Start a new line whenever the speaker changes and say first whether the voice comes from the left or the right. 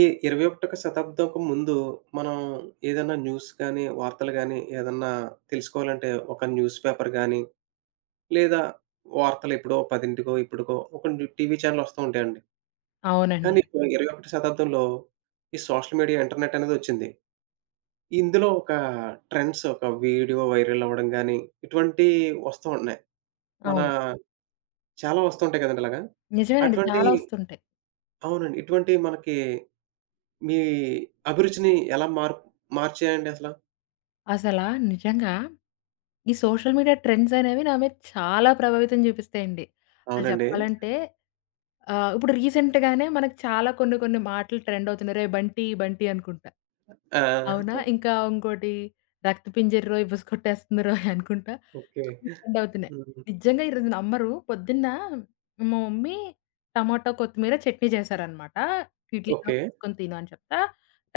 right: ఈ 21 శతాబ్దంకు ముందు మనం ఏదైనా న్యూస్ గాని, వార్తలు గాని ఏదన్నా తెలుసుకోవాలంటే ఒక న్యూస్ పేపర్ గాని, లేదా వార్తలు ఎప్పుడో 10కో, ఇప్పటికో ఒక న్యూ టీవీ ఛానెల్ వస్తూ ఉంటాయండి. కానీ
left: అవునండి.
right: ఇప్పుడు 21 శతాబ్దంలో ఈ సోషల్ మీడియా, ఇంటర్నెట్ అనేది వచ్చింది. ఇందులో ఒక ట్రెండ్స్ ఒక వీడియో వైరల్ అవ్వడం గాని, ఇటువంటివి వస్తూ ఉంటున్నాయి. మన
left: అవును.
right: చాలా వస్తూ ఉంటాయి కదండీ ఇలాగా.
left: నిజమేనండి.
right: అటువంటి
left: చాలా వస్తుంటాయి.
right: అవునండి. ఇటువంటి మనకి మీ అభిరుచిని ఎలా మార్చాయండి అసల?
left: అసలా నిజంగా ఈ సోషల్ మీడియా ట్రెండ్స్ అనేవి నా మీద చాలా ప్రభావితం చూపిస్తాయండి. అసలు
right: అవునండి.
left: చెప్పాలంటే ఇప్పుడు రీసెంట్‌గానే మనకు చాలా కొన్ని కొన్ని మాటలు ట్రెండ్ అవుతున్నాయి. "రేయ్ బంటి, బంటి" అనుకుంటా.
right: ఆ!
left: అవునా? ఇంకా ఇంకోటి "రక్తపింజరోయ్, బుసకొట్టేస్తుందిరోయ్" అనుకుంటా
right: ఓకే.
left: కొన్ని ట్రెండ్ అవుతున్నాయి.
right: హ్మ్.
left: నిజంగా ఈరోజు నమ్మరు, పొద్దున్న మా మమ్మీ టమాటా, కొత్తిమీర చట్నీ చేశారనమాట. "ఇడ్లీలో
right: ఓకే.
left: వేసుకొని తిను" అని చెప్తా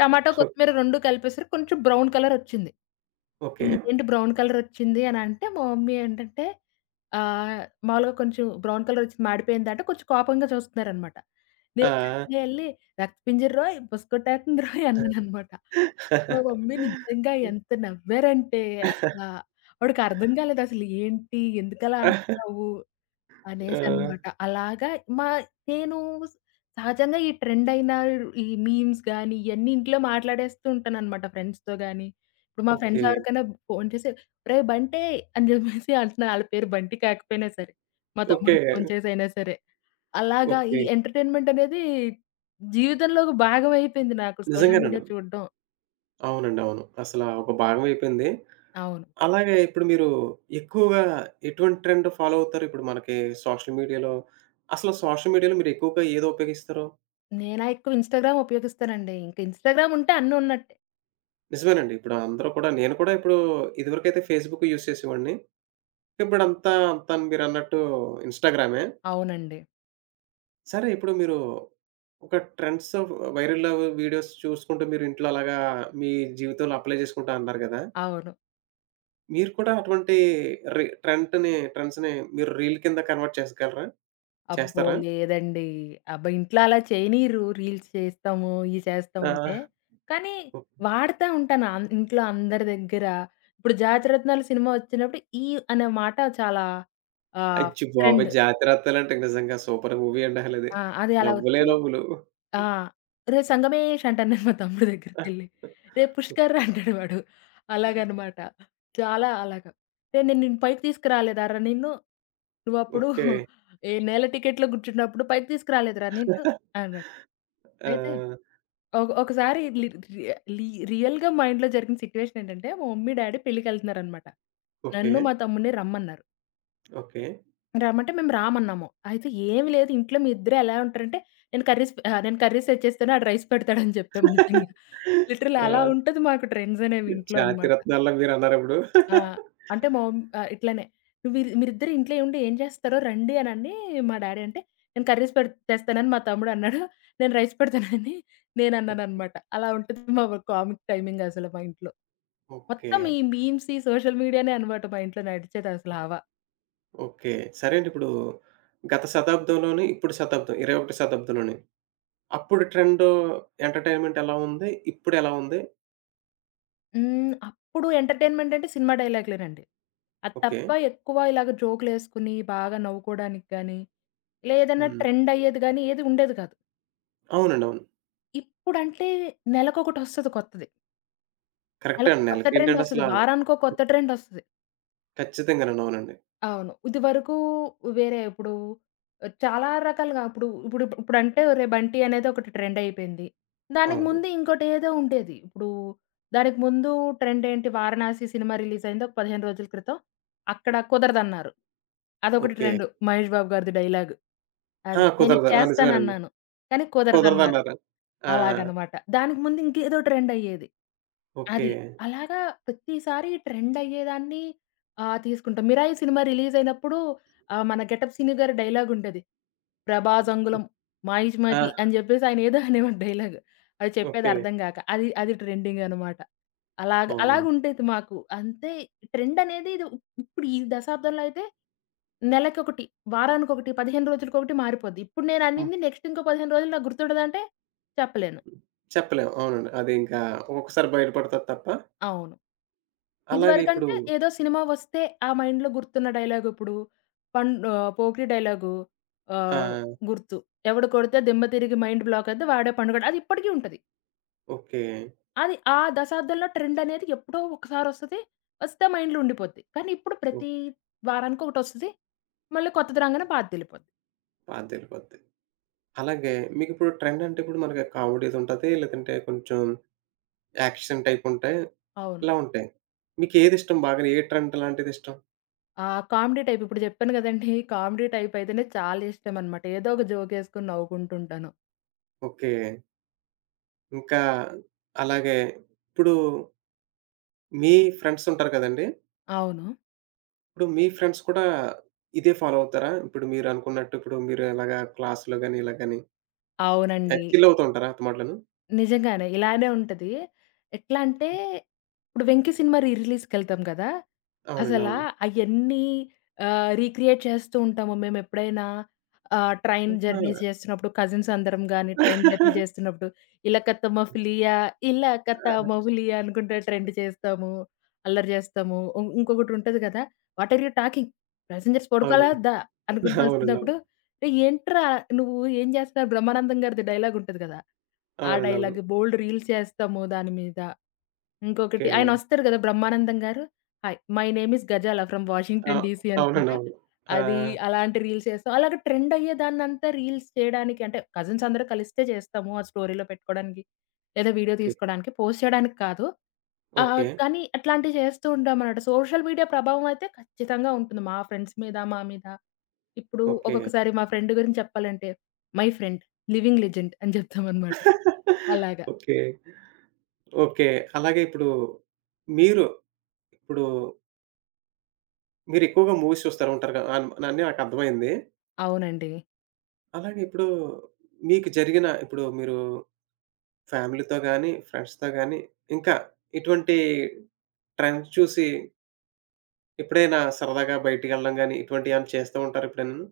left: టమాటా, కొత్తిమీర 2 కలిపేసరికి కొంచెం బ్రౌన్ కలర్ వచ్చింది.
right: ఓకే.
left: "ఇదేంటి బ్రౌన్ కలర్ వచ్చింది" అని అంటే మా మమ్మీ ఏంటంటే, ఆహ్, మామూలుగా కొంచెం బ్రౌన్ కలరొచ్చింది మాడిపోయిందంటే కొంచెం కోపంగా చూస్తున్నారనమాట.
right: ఆ!
left: నేను వెంటనే ఎళ్లి "రక్తపింజరోయ్ బుసకొట్టేత్తందిరోయ్" అన్నాననమాట. మా మమ్మీ నిజంగా ఎంత నవ్వారంటే, అసల, వాడికర్థం కాలేదసలు ఏంటి? ఎందుకలా అంటున్నావు?
right: ఆ!
left: అనేసనమాట. అలాగా మా నేను సహజంగా ఈ ట్రెండ్ అయిన ఈ మీమ్స్ గాని, ఇయన్నీ ఇంట్లో మాట్లాడేస్తూ ఉంటాననమాట ఫ్రెండ్స్‌తో గాని. ఇప్పుడు మా
right: ఓకే.
left: ఫ్రెండ్స్ ఎవరికైనా ఫోను చేసి, "ఒరేయ్ బంటే" అని చెప్పేసి అంటున్నా. ఆళ్ళ పేరు బంటి కాకపోయినా సరే. మా
right: ఓకే.
left: తమ్ముడికి ఫోను చేసైనా సరే. అలాగా ఈ
right: ఓకే.
left: ఎంటర్‌టైన్‌మెంట్ అనేది జీవితంలో ఒక భాగం అయిపోయింది నాకు, సోషల్
right: నిజంగానండి.
left: మీడియా చూడడం.
right: అవునండి. అవును. అసలా ఒక భాగం అయిపోయింది.
left: అవును.
right: అలాగే ఇప్పుడు మీరు ఎక్కువగా ఎటువంటి ట్రెండ్ ఫాలో అవుతారు? ఇప్పుడు మనకి సోషల్ మీడియాలో అసలు సోషల్ మీడియాలో మీరు ఎక్కువగా ఏది ఉపయోగిస్తారు?
left: నేనా ఎక్కువ ఇన్‌స్టాగ్రామ్ ఉపయోగిస్తానండి. ఇంక ఇన్‌స్టాగ్రామ్ ఉంటే అన్నీ ఉన్నట్టే.
right: నిజమేనండి. ఇప్పుడు అందరూ కూడా నేను కూడా ఇప్పుడు ఇదివరకైతే ఫేస్‌బుక్ యూజ్ చేసేవాడిని. ఇప్పుడంతా మీరన్నట్టు ఇన్‌స్టాగ్రామే.
left: అవునండి.
right: సరే ఇప్పుడు మీరు ఒక ట్రెండ్స్ వైరల్ వీడియోస్ చూసుకుంటూ మీరు ఇంట్లో అలాగా మీ జీవితంలో అప్లై చేసుకుంటా అన్నారు గదా!
left: అవును.
right: మీరు కూడా అటువంటి రి ట్రెంట్‌ని ట్రెండ్స్‌ని మీరు రీల్ కింద కన్వర్ట్ చేసగలరా?
left: అబ్బో!
right: చేస్తారా?
left: లేదండి. అబ్బా! ఇంట్లో అలా చేయనీయరు రీల్స్ చేస్తాము, ఇయి చేస్తామంటే.
right: ఆ!
left: కానీ వాడతా ఉంటాను. ఇంట్లో అందరి దగ్గర. ఇప్పుడు 'జాతిరత్నాలు' సినిమా వచ్చినప్పుడు 'ఈ' అనే మాట చాలా ఆహ్,
right: అచ్చు బాబోయ్!
left: ట్రెండ్.
right: 'జాతిరత్నాలు' అంటే నిజంగా సూపర్ మూవీ అండి అసలది.
left: ఆ! అది అలా
right: నవ్వులే
left: వచ్చి,
right: నవ్వులు.
left: ఆ! "రే సంగమేష్" అంటాను నేను మా తమ్ముడి దగ్గరికెళ్ళి. "రే పుష్కర్" రా అంటాడు వాడు. అలాగనమాట. చాలా అలాగా. "రేయ్! నేను నిన్ను పైకి తీసుకురాలేదారా నిన్ను? నువ్వప్పుడు
right: ఓకే.
left: ఏ నేల టికెట్‌లో కూర్చున్నప్పుడు పైకి తీసుకురాలేదురా నిన్ను" అన్నాడు. అయితే
right: ఆ!
left: ఒకసారి లి రి లి రియల్‌గా మైండ్‌లో జరిగిన సిట్యుయేషన్ ఏంటంటే, మా మమ్మీ, డ్యాడీ పెళ్ళికెళ్తున్నారనమాట.
right: ఓకే.
left: నన్ను, మా తమ్ముడిని రమ్మన్నారు.
right: ఓకే.
left: రమ్మంటే మేము రామన్నాము. అయితే "ఏమి లేదు, ఇంట్లో మీ ఇద్దరే ఎలా ఉంటారంటే, నేను కర్రీస్ తెచ్చేస్తాను, ఆడు రైస్ పెడతాడు" అని చెప్పాము నిజంగా. లిటరల్లీ అలా
right: ఆ!
left: ఉంటది మాకు ట్రెండ్స్ అనేవి ఇంట్లో అనమాట.
right: జాతిరత్నాల్లా మీరన్నారు ఇప్పుడు.
left: ఆ! అంటే ఇట్లనే "నువ్వు మీరిద్దరు ఇంట్లో ఉండి ఏం చేస్తారో రండి" అనని మా డ్యాడీ అంటే, "నేను కర్రీస్ పెడ్ తెస్తానని" మా తమ్ముడు అన్నాడు. నేను రైస్ పెడతానని నేనన్నాననమాట. అలా ఉంటది మా కామిక్ టైమింగ్ అసలు మా ఇంట్లో.
right: ఓకే.
left: మొత్తం ఈ మీమ్స్, ఈ సోషల్ మీడియానే అనమాట మా ఇంట్లో నడిచేదసల హవా.
right: ఓకే. సరే అండి. ఇప్పుడు గత శతాబ్దంలోని, ఇప్పుడు శతాబ్దం 21 శతాబ్దంలోని అప్పుడు ట్రెండు ఎంటర్‌టైన్‌మెంట్ ఎలా ఉంది? ఇప్పుడెలా ఉంది?
left: హ్మ్. అప్పుడు ఎంటర్‌టైన్‌మెంట్ అంటే సినిమా డైలాగ్‌లేనండి. అది
right: ఓకే.
left: తప్ప ఎక్కువ ఇలాగ జోకులేసుకొని బాగా నవ్వుకోవడానికి గానీ, లేదన్నా
right: హ్మ్.
left: ట్రెండ్ అయ్యేది గానీ ఏది ఉండేది కాదు.
right: అవునండి. అవును.
left: ఇప్పుడంటే నెలకొకటొస్తది కొత్తది.
right: కరెక్టే
left: నెలకో
right: అండి.
left: కొత్త
right: ఆళ్ళకేంటంటే
left: ట్రెండొస్తది.
right: అసలా
left: వారానికో కొత్త ట్రెండొస్తది.
right: ఖచ్చితంగానండి. అవునండి.
left: అవును. ఇదివరకు వేరే ఇప్పుడు చాలా రకాలుగా ఇప్పుడు ఇప్పుడు ఇప్పుడంటే ఒరే బంటి అనేది ఒకటి ట్రెండయిపోయింది. దానికి
right: అవును.
left: ముందు ఇంకోటేదో ఉండేది. దానికి ముందు ట్రెండేంటి, 'వారణాసి' సినిమా రిలీజయింది ఒక 15 రోజుల క్రితం. అక్కడ కుదరదన్నారు. అదొకటి
right: ఓకే.
left: ట్రెండు. మహేష్ బాబు గారిది డైలాగు.
right: ఆ!
left: అది. నేనిది
right: కుదరదు. ఆ! నిజమేనండి.
left: చేస్తానన్నాను. కానీ కుదరదన్నారు.
right: కుదరదన్నారా? ఆ!
left: అలాగనమాట. దానికి ముందు ఇంకేదో ట్రెండయ్యేది.
right: ఓకే.
left: అది. అలాగా ప్రతిసారి ట్రెండయ్యేదాన్ని తీసుకుంటాం. 'మిరాయి' సినిమా రిలీజయినప్పుడు మన 'గెటప్' సిను గారి డైలాగుంటది. 'ప్రభాస్ అంగుళం
right: ఆ!
left: మాయిష్మతి' అని జెప్పేసి ఆయనేదో అనేవాడు డైలాగు. అది చెప్పేది
right: ఓకే.
left: అర్థం గాక. అది అది ట్రెండింగనమాట.
right: అవునండి.
left: అలాగుండేది మాకు. అంతే. ట్రెండనేది ఇప్పుడు ఈ దశాబ్దంలో అయితే నెలకొకటి, వారానికొకటి, 15 రోజులకొకటి మారిపోద్ది. ఇప్పుడు
right: హ్మ్.
left: నేననింది నెక్స్ట్ ఇంకో 15 రోజులు నాకు గుర్తుండదంటే చెప్పలేను.
right: చెప్పలేం. అవునండి. అది ఇంకా ఒక్కొక్కసారి బయట పడతది తప్ప
left: అవును.
right: అలాగే ఇప్పుడు
left: ఇదివరకంటే ఏదో సినిమా వస్తే ఆ మైండ్‌లో గుర్తున్న డైలాగ్ ఇప్పుడు 'పోకిరి' డైలాగు ఆహ్,
right: ఆహ్,
left: గుర్తు. ఎవడు కొడితే దిమ్మ తిరిగి మైండ్ బ్లాక్ అయిద్ది వాడే పండుగాడు. అది ఇప్పటికి ఉంటది.
right: ఓకే.
left: అది ఆ దశాబ్దంలో ట్రెండ్ అనేది ఎప్పుడో ఒకసారి వస్తది. వస్తే మైండ్‌లో ఉండిపోద్ది. కానీ ఇప్పుడు
right: ఓహ్!
left: ప్రతి వారానికి ఒకటొస్తది. మళ్ళీ కొత్తది రాంగానే పాతదెళ్ళిపోద్ది.
right: అదేలే పోద్ది. అలాగే మీకిప్పుడు ట్రెండ్ అంటే ఇప్పుడు మనకి కామెడీదుంటది. లేదంటే కొంచెం యాక్షన్ టైప్ ఉంటాయి.
left: అవును.
right: ఇలా ఉంటాయి. మీకేదిష్టం బాగా? ఏ ట్రెండ్ లాంటిదిష్టం?
left: ఆ కామెడీ టైప్ ఇప్పుడు చెప్పాను కదండీ! కామెడీ టైప్ అయితేనే చాలా ఇష్టమనమాట. ఏదో ఒక జోకేసుకొని నవ్వుకుంటూ ఉంటాను.
right: ఓకే. ఇంకా అలాగే ఇప్పుడు మీ ఫ్రెండ్స్ ఉంటారు కదండీ!
left: అవును.
right: ఇప్పుడు మీ ఫ్రెండ్స్ కూడా ఇదే ఫాలో అవుతారా? ఇప్పుడు మీరు అనుకున్నట్టు ఇప్పుడు మీరు ఎలాగా క్లాస్‌లో గాని, ఇలా గాని
left: అవునండి.
right: చిల్ అవుతూ ఉంటారా? అతమాట్లోను.
left: నిజంగానే. ఇలానే ఉంటది. ఎట్లా అంటే, ఇప్పుడు 'వెంకి' సినిమా రీ రిలీజ్‌కెళ్తాం కదా!
right: అవునండి.
left: అసలా
right: అవును.
left: అయన్నీ రీక్రియేట్ చేస్తూ ఉంటాము. మేమెప్పుడైనా ట్రైన్
right: ఇంకా ఆ!
left: జర్నీస్ చేస్తున్నప్పుడు, కజిన్స్ అందరం గానీ, ట్రైన్ జర్నీ చేస్తున్నప్పుడు, 'ఇలకత్త మఫ్లియా, ఇలకత్త మఫ్లియా' అనుకుంటా ట్రెండ్ చేస్తాము. అల్లరి చేస్తాము. ఇంకొకటుంటది కదా! 'What are you talking? Passengers పడుకోవాలా
right: అవునండి.
left: వద్దా?' అనుకుంటూ
right: అవునండి. అవును.
left: వస్తున్నప్పుడు, "రేయ్ ఏంట్రా నువ్వు ఏం చేస్తున్నారు?" బ్రహ్మానందం గారిది డైలాగుంటది కదా! ఆ
right: అవునండి. అవును.
left: డైలాగ్ బోలెడు రీల్స్ చేస్తాము దాని మీద.
right: ఓకే.
left: ఇంకొకటి ఆయనొస్తారు గదా! బ్రహ్మానందం గారు. Hi my name is Ghazala from
right: ah!
left: Washington DC
right: అవునండి.
left: అనుకుంటా.
right: అవును. ఆ!
left: అది అలాంటి రీల్స్ చేస్తాం. అలాగే ట్రెండ్ అయ్యేదాన్నంతా రీల్స్ చేయడానికి అంటే కజిన్స్ అందరూ కలిస్తే చేస్తాము. ఆ స్టోరీలో పెట్టుకోవడానికి, లేదా వీడియో
right: ఓకే.
left: తీసుకోవడానికి, పోస్ట్ చేయడానికి కాదు.
right: ఓకే.
left: కానీ అట్లాంటివి చేస్తూ ఉంటామనమాట. సోషల్ మీడియా ప్రభావం అయితే ఖచ్చితంగా ఉంటుంది. మా ఫ్రెండ్స్ మీద, మా మీద. ఇప్పుడు
right: ఓకే.
left: ఒక్కొక్కసారి మా ఫ్రెండ్ గురించి చెప్పాలంటే, మై ఫ్రెండ్ లివింగ్ లెజెండ్ అని చెప్తామనమాట. అలాగా.
right: ఓకే. ఓకే. అలాగే ఇప్పుడు మీరు ఇప్పుడు మీరెక్కువగా మూవీస్ చూస్తా ఉంటారు కదా! అని నాకర్థమైంది.
left: అవునండి.
right: అలాగే ఇప్పుడు మీకు జరిగిన ఇప్పుడు మీరు ఫ్యామిలీతో గాని, ఫ్రెండ్స్‌తో గాని ఇంకా ఇటువంటి ట్రెండ్స్ చూసి ఎప్పుడైనా సరదాగా బయటికెళ్ళడం గాని ఇటువంటియేమన్నా చేస్తూ ఉంటారా ఎప్పుడైనాను?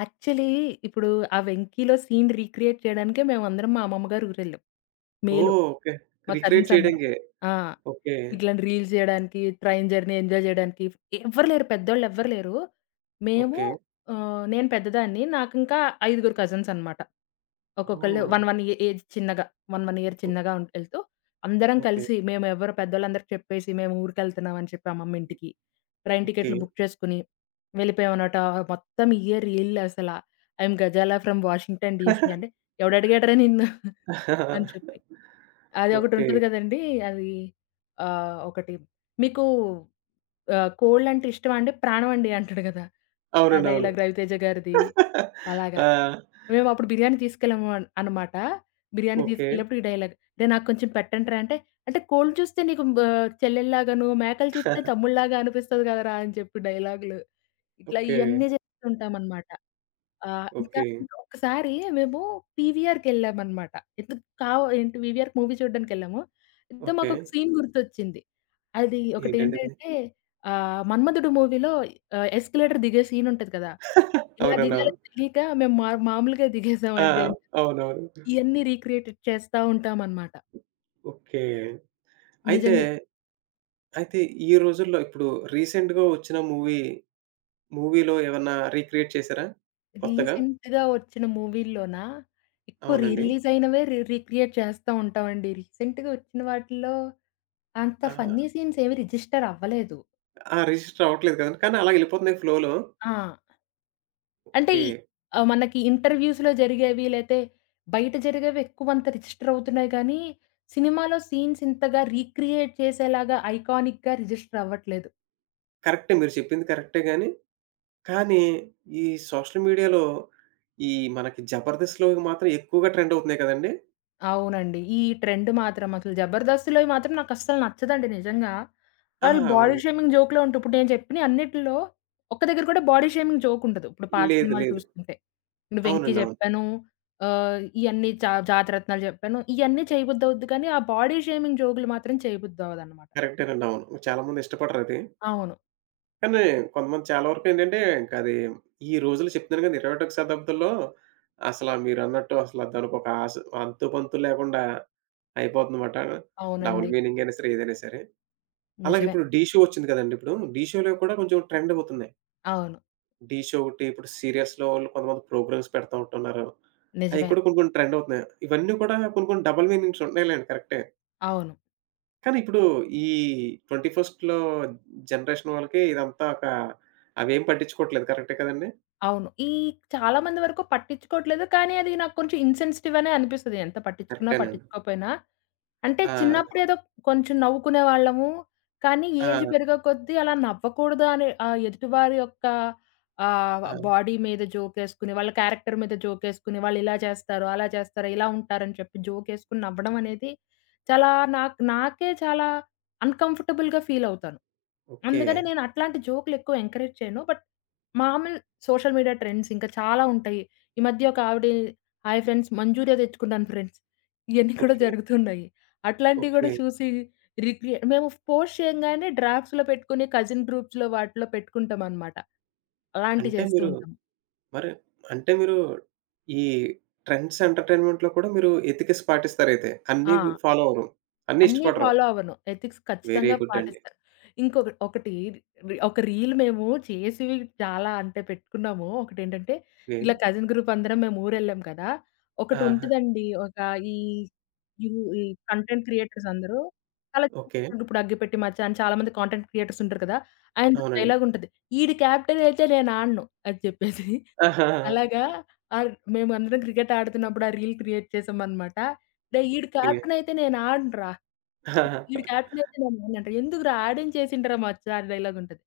left: యాక్చువల్లీ ఇప్పుడు ఆ 'వెంకీలో' సీన్ రీక్రియేట్ చేయడానికే మేమందరం మా అమ్మమ్మ గారి ఊరెళ్ళాం. మేలో
right: ఓహ్! ఓకే.
left: మా
right: రీక్రియేట్
left: కజిన్స్ అందరం.
right: చేయడానికి.
left: ఆ!
right: ఓకే.
left: ఇట్లాంటి రీల్స్ చేయడానికి, ట్రైన్ జర్నీ ఎంజాయ్ చేయడానికి. ఎవ్వరు లేరు. పెద్దోళ్ళు ఎవ్వరు లేరు. మేము
right: ఓకే.
left: నేను పెద్దదాన్ని. నాకింకా ఐదుగురు కజిన్స్ అన్నమాట. ఒక్కొక్కళ్ళు
right: ఓహ్!
left: 1, 1 ఏ ఏజ్ చిన్నగా 1, 1 ఇయర్
right: ఓ
left: చిన్నగా ఎళ్తూ అందరం
right: ఓకే.
left: కలిసి మేము ఎవరు పెద్దోళ్ళందరికి చెప్పేసి మేము ఊరికెళ్తున్నామని చెప్పి అమ్మమ్మ ఇంటికి, ట్రైన్
right: ఓకే.
left: టికెట్లు బుక్ చేసుకొని వెళ్ళిపోయామనమాట. మొత్తం ఇయర్ రీల్లు అసల, I am Ghazala from Washington DC అంటే ఎవడడిగాడురా నిన్ను? అని చెప్పి. అది
right: ఓకే.
left: ఒకటుంటది గదండీ! అది ఒకటి మీకు కోళ్ళంటే ఇష్టమా అంటే ప్రాణం అండి అంటాడు గదా! ఆ
right: అవునండి. అవును.
left: డైలాగ్ రవితేజ గారిది. అలాగా.
right: ఆ!
left: మేమప్పుడు బిర్యానీ తీసుకెళ్ళాము అనమాట. బిర్యానీ
right: ఓకే.
left: తీసుకెళ్ళినప్పుడు ఈ డైలాగ్. "రేయ్! నాకు కొంచెం పెట్టండిరా" అంటే, "అంటే కోళ్ళు చూస్తే నీకు చెల్లెల్లాగాను, మేకలు చూస్తే తమ్ముడిలాగా అనిపిస్తది గదరా!" అని చెప్పి డైలాగులు. ఇట్లా
right: ఓకే.
left: ఇయన్నీ జేస్తుంటామనమాట. ఆ! ఇంకా
right: ఓకే.
left: ఇంకొకసారి మేము పీవీఆర్‌కెళ్ళామనమాట. ఎందుకు కావ్ ఏంటి పీవీఆర్ మూవీ చూడ్డానికెళ్ళాము. అయితే
right: ఓకే.
left: మాకొక సీన్ గుర్తొచ్చింది. అది
right: ఏంటండిది?
left: ఒకటేంటంటే 'మన్మధుడు' మూవీలో ఎస్కలేటర్ దిగే సీన్ ఉంటది కదా! ఇలా
right: అవునండి. అవును.
left: దిగాలని తెలీక మేము మా మామూలుగా
right: ఆ!
left: దిగేసామండి అని చెప్పి.
right: అవునవును.
left: ఇయన్నీ రీక్రియేటెడ్ చేస్తా ఉంటామనమాట.
right: ఓకే. అయితే,
left: నిజంగా
right: అయితే ఈ రోజుల్లో ఇప్పుడు రీసెంట్‌గా వచ్చిన మూవీ, మూవీలో ఏమన్నా రీక్రియేట్ చేసారా? కొత్తగా?
left: రీసెంట్‌గా వచ్చిన మూవీల్లోనా ఎక్కువ రీ
right: అవునండి.
left: రిలీజ్ అయినవే రీక్రియేట్ చేస్తా ఉంటామండి. రీసెంట్‌గా వచ్చిన వాటిల్లో అంత
right: ఆహా!
left: ఫన్నీ సీన్స్ ఏవి రిజిస్టర్ అవ్వలేదు.
right: ఆ! రిజిస్టర్ అవ్వట్లేదు కదండీ. కానీ అలా ఎళ్ళిపోతున్నాయి ఫ్లోలో.
left: ఆ! అంటే
right: ఓకే.
left: మనకి ఇంటర్‌వ్యూస్‌లో జరిగేవి లేతే బయట జరిగేవి ఎక్కువ అంత రిజిస్టర్ అవుతున్నాయి గానీ, సినిమాలో సీన్స్ ఇంతగా రీక్రియేట్ చేసేలాగా ఐకానిక్‌గా రిజిస్టర్ అవ్వట్లేదు.
right: కరెక్టే మీరు చెప్పింది కరెక్టే గాని కానీ, ఈ సోషల్ మీడియాలో ఈ మనకి 'జబర్దస్త్‌లో' మాత్రం ఎక్కువగా ట్రెండ్ అవుతున్నాయి కదండీ!
left: అవునండి. ఈ ట్రెండ్ మాత్రం అసలు 'జబర్దస్త్‌లోవి' మాత్రం నాకస్సలు నచ్చదండి నిజంగా.
right: ఆ!
left: వాళ్ళు బాడీ
right: అవును.
left: షేమింగ్ జోక్‌లే ఉంటయి. ఇప్పుడు నేను చెప్పినయి అన్నిటిలో ఒక్క దగ్గర కూడా బాడీ షేమింగ్ జోక్ ఉండదు. ఇప్పుడు పాత
right: లేదు.
left: సినిమాలు
right: లేదు.
left: చూసుకుంటే. ఇప్పుడు 'వెంకి'
right: అవునండి. అవును.
left: చెప్పాను. ఇయన్నీ 'జాతిరత్నాలు' చెప్పాను. ఇయన్నీ చేయబుద్దవుద్ది కానీ, ఆ బాడీ షేమింగ్ జోకులు మాత్రం చేయబుద్దవ్వదనమాట.
right: కరెక్టేనండి. అవును. చాలామంది ఇష్టపడరది.
left: అవును.
right: కానీ, కొంతమంది చాలా వరకేంటంటే, ఇంక అది ఈ రోజుల్లో చెప్తున్నాను కదా! 21వ శతాబ్దంలో అసల మీరన్నట్టు అసల దానికొక అంతు, పంతు లేకుండా అయిపోతుందమాట. డబుల్
left: అవునండి.
right: మీనింగ్ అయినా సరే, ఏదైనా సరే. అలాగే
left: నిజమే.
right: ఇప్పుడు 'ఢీ షో' వచ్చింది కదండీ ఇప్పుడు. 'ఢీ షో'లో' కూడా కొంచెం ట్రెండ్ అవుతున్నాయి.
left: అవును.
right: ఢీ షో ఒకటి, ఇప్పుడు సీరియల్స్‌లో వాళ్ళు కొంతమంది ప్రోగ్రామ్స్ పెడతా ఉంటున్నారు. అయి
left: నిజమే.
right: కూడా కొన్ని కొన్ని ట్రెండ్ అవుతున్నాయి. ఇవన్నీ కూడా కొన్ని కొన్ని డబుల్ మీనింగ్స్ ఉంటున్నాయిలెండి కరెక్టే.
left: అవును.
right: కానీ ఇప్పుడు ఈ 21st జనరేషన్ వాళ్ళకి ఇదంతా ఒక అవేం పట్టించుకోవట్లేదు. కరెక్టే కదండీ!
left: అవును. ఈ చాలా మంది వరకు పట్టించుకోవట్లేదు. కానీ, అది నాకు కొంచెం ఇన్‌సెన్సిటివ్ అనే అనిపిస్తది. ఎంత పట్టించుకున్నా,
right: కరెక్టేనండి.
left: పట్టించుకోపోయినా. అంటే
right: ఆ!
left: చిన్నప్పుడు ఏదో కొంచెం నవ్వుకునేవాళ్ళము. కానీ
right: ఆ!
left: ఏజ్ పెరిగే కొద్దీ అలా నవ్వకూడదు అనే, ఎదుటివారి యొక్క
right: ఆ!
left: బాడీ మీద జోకేసుకుని, వాళ్ళ క్యారెక్టర్ మీద జోకేసుకుని, వాళ్ళిలా చేస్తారు, అలా చేస్తారు, ఇలా ఉంటారని చెప్పి జోకేసుకొని నవ్వడం అనేది చాలా నాకే చాలా అన్‌కంఫర్టబుల్‌గా ఫీల్ అవుతాను.
right: ఓకే.
left: అందుకనే నేను అట్లాంటి జోక్‌లు ఎక్కువ ఎంకరేజ్ చేయను. బట్ మామూలు సోషల్ మీడియా ట్రెండ్స్ ఇంకా చాలా ఉంటాయి. ఈ మధ్య ఒక ఆవిడ "హాయ్ ఫ్రెండ్స్ మంజూరియా తెచ్చుకున్నాను ఫ్రెండ్స్" ఇయన్నీ కూడా
right: ఓకే.
left: జరుగుతున్నాయి. అట్లాంటివి
right: ఓకే.
left: గూడా చూసి మేము పోస్ట్ చేయంగానే డ్రాఫ్ట్స్‌లో పెట్టుకొని కజిన్ గ్రూప్స్‌లో వాటిలో పెట్టుకుంటామనమాట. అలాంటివి
right: అంటే
left: చేస్తూ
right: మీరు
left: ఉంటాం.
right: మరి అంటే మీరు ఈ ట్రెండ్స్ ఎంటర్‌టైన్‌మెంట్‌లో కూడా మీరు ఎతికేసి పాటిస్తారయితే. అన్నీ
left: ఆ!
right: ఫాలో అవ్వరు. అన్నీ
left: అన్నీ
right: ఇష్టపడరు.
left: ఫాలో అవ్వను. ఎథిక్స్
right: వెరీ
left: ఖచ్చితంగా
right: గుడ్ అండి.
left: పాటిస్తాను. ఒకటి ఒక రీల్ మేము చేసివి చాలా అంటే పెట్టుకున్నాము. ఒకటేంటంటే
right: వెరీ
left: ఇలా కజిన్ గ్రూప్ అందరం మేము ఊరెళ్ళాం కదా!
right: ఆహా!
left: ఒకటుంటదండి. ఒక ఈ యు ఈ కంటెంట్ క్రియేటర్స్ అందరూ
right: ఓకే.
left: ఇప్పుడు 'అగ్గిపెట్టి మచ్చా' అని చాలామంది కాంటెంట్ క్రియేటర్స్ ఉంటారు కదా! ఆయనది ఒక
right: అవునండి.
left: డైలాగ్ ఉంటది. "ఈడు కెప్టెన్ అయితే నేను ఆడను" అని చెప్పేసి.
right: ఆహా!
left: అలాగా ఆహ్, మేమందరం క్రికెట్ ఆడుతున్నప్పుడు ఆ రీల్ క్రియేట్ చేసామనమాట. "డేయ్! ఈడు
right: ఓకే.
left: కెప్టెన్ అయితే నేను ఆడనురా"
right: ఆహాహా!
left: ఈడు క్యాప్టెనయితే మా నాన్నంటారు. "ఎందుకురా ఆడేం చేసిండురా మచ్చా" అని డైలాగుంటది.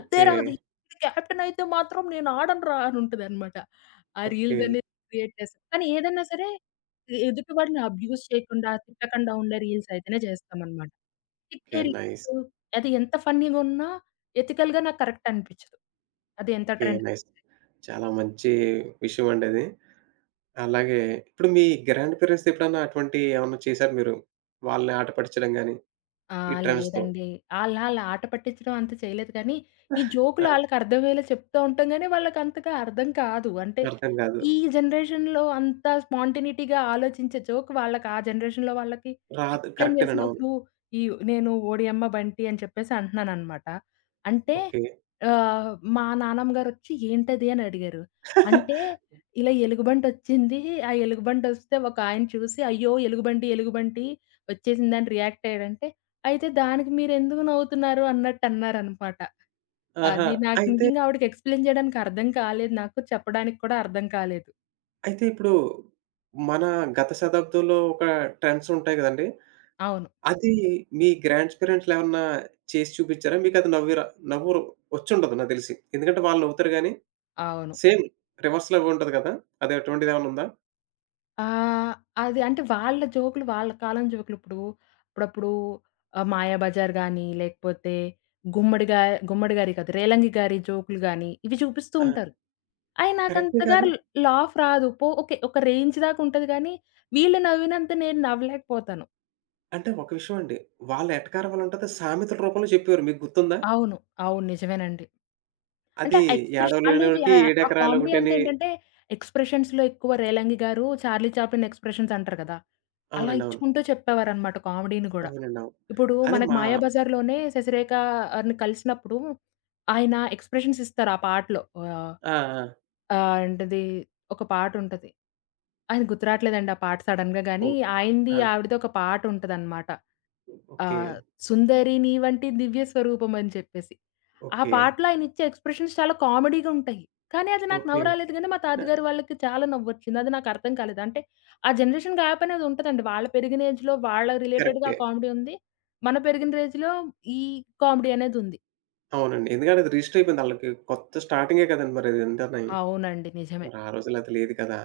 right: ఓకే.
left: అది. ఈడు క్యాప్టెనయితే మాత్రం నేను ఆడనురా" అనుంటదనమాట. ఆ
right: ఓకే.
left: రీల్స్ అనేది క్రియేట్ చేస్తాం. కానీ ఏదన్నా సరే ఎదుటి వాడిని అబ్యూజ్ చేయకుండా, తిట్టకుండా ఉండే రీల్స్ అయితేనే చేస్తామనమాట. తిట్టే
right: ఓకే. నైస్.
left: రీల్స్ అది ఎంత ఫన్నీ‌గున్నా ఎథికల్‌గా నాకు కరెక్ట్ అనిపిచ్చదు. అది ఎంత
right: ఓకే.
left: ట్రెండ్.
right: నైస్. చాలా మంచి విషయం అండి అది. అలాగే ఇప్పుడు మీ గ్రాండ్ పేరెంట్స్ ఎప్పుడన్నా అటువంటి ఏమన్నా చేసారా మీరు? వాళ్ళని ఆట పట్టించడం గాని,
left: ఆ!
right: ఈ ట్రెండ్స్‌తో?
left: లేదండి. ఆళ్ళాళ్ళు ఆట పట్టించడం అంత చేయలేదు కానీ, ఈ
right: ఆ!
left: జోకులు ఆళ్ళకర్థమయ్యేలా చెప్తా ఉంటాం గానీ, వాళ్ళకంతగా అర్థం కాదు. అంటే,
right: అర్థం కాదు.
left: ఈ జనరేషన్‌లో అంత స్పాంటేనిటీగా ఆలోచించే జోక్ వాళ్ళకి ఆ జనరేషన్‌లో వాళ్ళకి
right: రాదు.
left: ఎక్స్‌ప్లెయిన్
right: కరెక్టేనండి. అవును.
left: చేసినప్పుడు, ఈ నేను ఓడియమ్మ బంటి అని చెప్పేసి అంటున్నాననమాట. అంటే,
right: ఓకే.
left: ఆహ్, మా నానమ్మ గారొచ్చి ఏంటది అని అడిగారు. అంటే, ఇలా ఎలుగుబంటొచ్చింది. ఆ ఎలుగుబంటొస్తే ఒకాయన చూసి, అయ్యో! ఎలుగుబంటి, ఎలుగుబంటి వచ్చేసిందని రియాక్ట్ అయ్యాడంటే, అయితే దానికి మీరెందుకు నవ్వుతున్నారు అన్నట్టన్నారనమాట.
right: ఆహా!
left: అది నాకు
right: అయితే
left: నిజంగా ఆవిడకి ఎక్స్‌ప్లెయిన్ చేయడానికి అర్థం కాలేదు. నాకు చెప్పడానికి కూడా అర్థం కాలేదు.
right: అయితే ఇప్పుడు మన గత శతాబ్దంలో ఒక ట్రెండ్స్ ఉంటాయి కదండీ!
left: అవును.
right: అది మీ గ్రాండ్స్ పేరెంట్సేమన్నా చేసి చూపిచ్చారా? మీకది నవ్వురు వచ్చుండదు నాకు తెలిసి. ఎందుకంటే వాళ్ళు నవ్వుతారు గానీ,
left: అవును.
right: సేమ్ రివర్స్‌లో ఉంటది కదా! అది అటువంటిదేమన్నా ఉందా?
left: ఆహ్, అది అంటే వాళ్ళ జోకులు, వాళ్ళ కాలం జోకులు. ఇప్పుడు అప్పుడప్పుడు 'మాయాబజార్' గాని, లేకపోతే గుమ్మడి గా గుమ్మడి గారి కాదు, రేలంగి గారి జోకులు గాని, ఇవి చూపిస్తూ
right: ఆ!
left: ఉంటారు. అయి
right: కరెక్టే
left: నాకంతగా
right: గానీ
left: లాఫ్ రాదు. ఓకే. ఒక రేంజ్ దాకా ఉంటది గానీ, వీళ్ళు నవ్వినంత నేను నవ్వలేకపోతాను.
right: అంటే ఒక విషయం అండి. వాళ్ళ ఎటకారం వల్ల ఉంటది. సామెతల రూపంలో చెప్పేవారు. మీకు గుర్తుందా?
left: అవును. అవును. నిజమేనండి. అంటే
right: అది
left: ఆ ఎక్స్‌ప్రెషన్ ఆళ్ళది,
right: ఏడవలేనోడికి
left: ఆ
right: ఏడెకరాలు
left: కామెడీ అంతా
right: ఒకటని
left: ఏంటంటే ఎక్స్‌ప్రెషన్స్‌లో ఎక్కువ. 'రేలంగి' గారు 'చార్లీ చాప్లిన్' ఎక్స్‌ప్రెషన్స్ అంటారు కదా! అలా
right: అవునండి. అవును.
left: ఇచ్చుకుంటూ చెప్పేవారనమాట కామెడీని గూడా.
right: అవునండి. అవును.
left: ఇప్పుడు
right: అది
left: మనకు
right: మా
left: 'మాయాబజార్‌లోనే' 'శశిరేఖ' ఆరిని కలిసినప్పుడు ఆయన ఎక్స్‌ప్రెషన్స్ ఇస్తారు ఆ పాటలో. ఆహ్,
right: ఆ! ఆ!
left: ఆహ్, ఏంటిది, ఒక పాటుంటది. ఆయన గుర్తురాట్లేదండి ఆ పాట సడెన్‌గా గానీ,
right: ఓహ్!
left: ఆయనది
right: ఆ!
left: ఆవిడది ఒక పాటుంటదనమాట.
right: ఓకే.
left: ఆహ్, 'సుందరి నీ వంటి దివ్య స్వరూపం' అని చెప్పేసి, ఆ
right: ఓకే.
left: పాటలో ఆయనిచ్చే ఎక్స్‌ప్రెషన్స్ చాలా కామెడీగా ఉంటాయి. కానీ అది నాకు
right: ఓకే.
left: నవ్వు రాలేదు గానీ, మా
right: ఆహ్,
left: తాతగారు వాళ్ళకి చాలా నవ్వొచ్చింది. అది నాకు అర్థం కాలేదు. అంటే ఆ జనరేషన్ గ్యాప్ అనేది ఉంటదండి. వాళ్ళు పెరిగిన ఏజ్‌లో వాళ్ళ రిలేటెడ్‌గా
right: కరెక్టే.
left: ఆ కామెడీ ఉంది. మన పెరిగిన ఏజ్‌లో ఈ కామెడీ అనేదుంది.
right: అవునండి. ఎందుకంటే అది రిజిస్టర్ అయిపోయింది ఆళ్ళకి. కొత్త స్టార్టింగే కదండీ మరది ఎంతని.
left: అవునండి. నిజమే.
right: మరి ఆ రోజుల్లో అది లేదు కదా!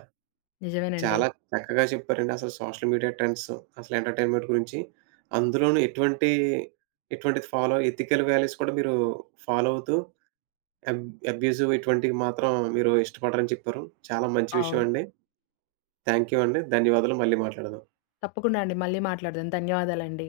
left: నిజమేనండి.
right: చాలా చక్కగా చెప్పారండి అసలు సోషల్ మీడియా ట్రెండ్స్, అసలు ఎంటర్‌టైన్‌మెంట్ గురించి. అందులోనూ ఎటువంటి ఎటువంటిది ఫాలో ఎథికల్ వాల్యూస్ కూడా మీరు ఫాలో అవుతూ అబ్ అబ్యూసివ్ ఇటువంటివి మాత్రం మీరు ఇష్టపడరని చెప్పారు. చాలా మంచి విషయం
left: అవును.
right: అండి. థాంక్ యూ అండి. ధన్యవాదాలు. మళ్ళీ మాట్లాడదాం.
left: తప్పకుండా అండి. మళ్ళీ మాట్లాడదాం. ధన్యవాదాలండి.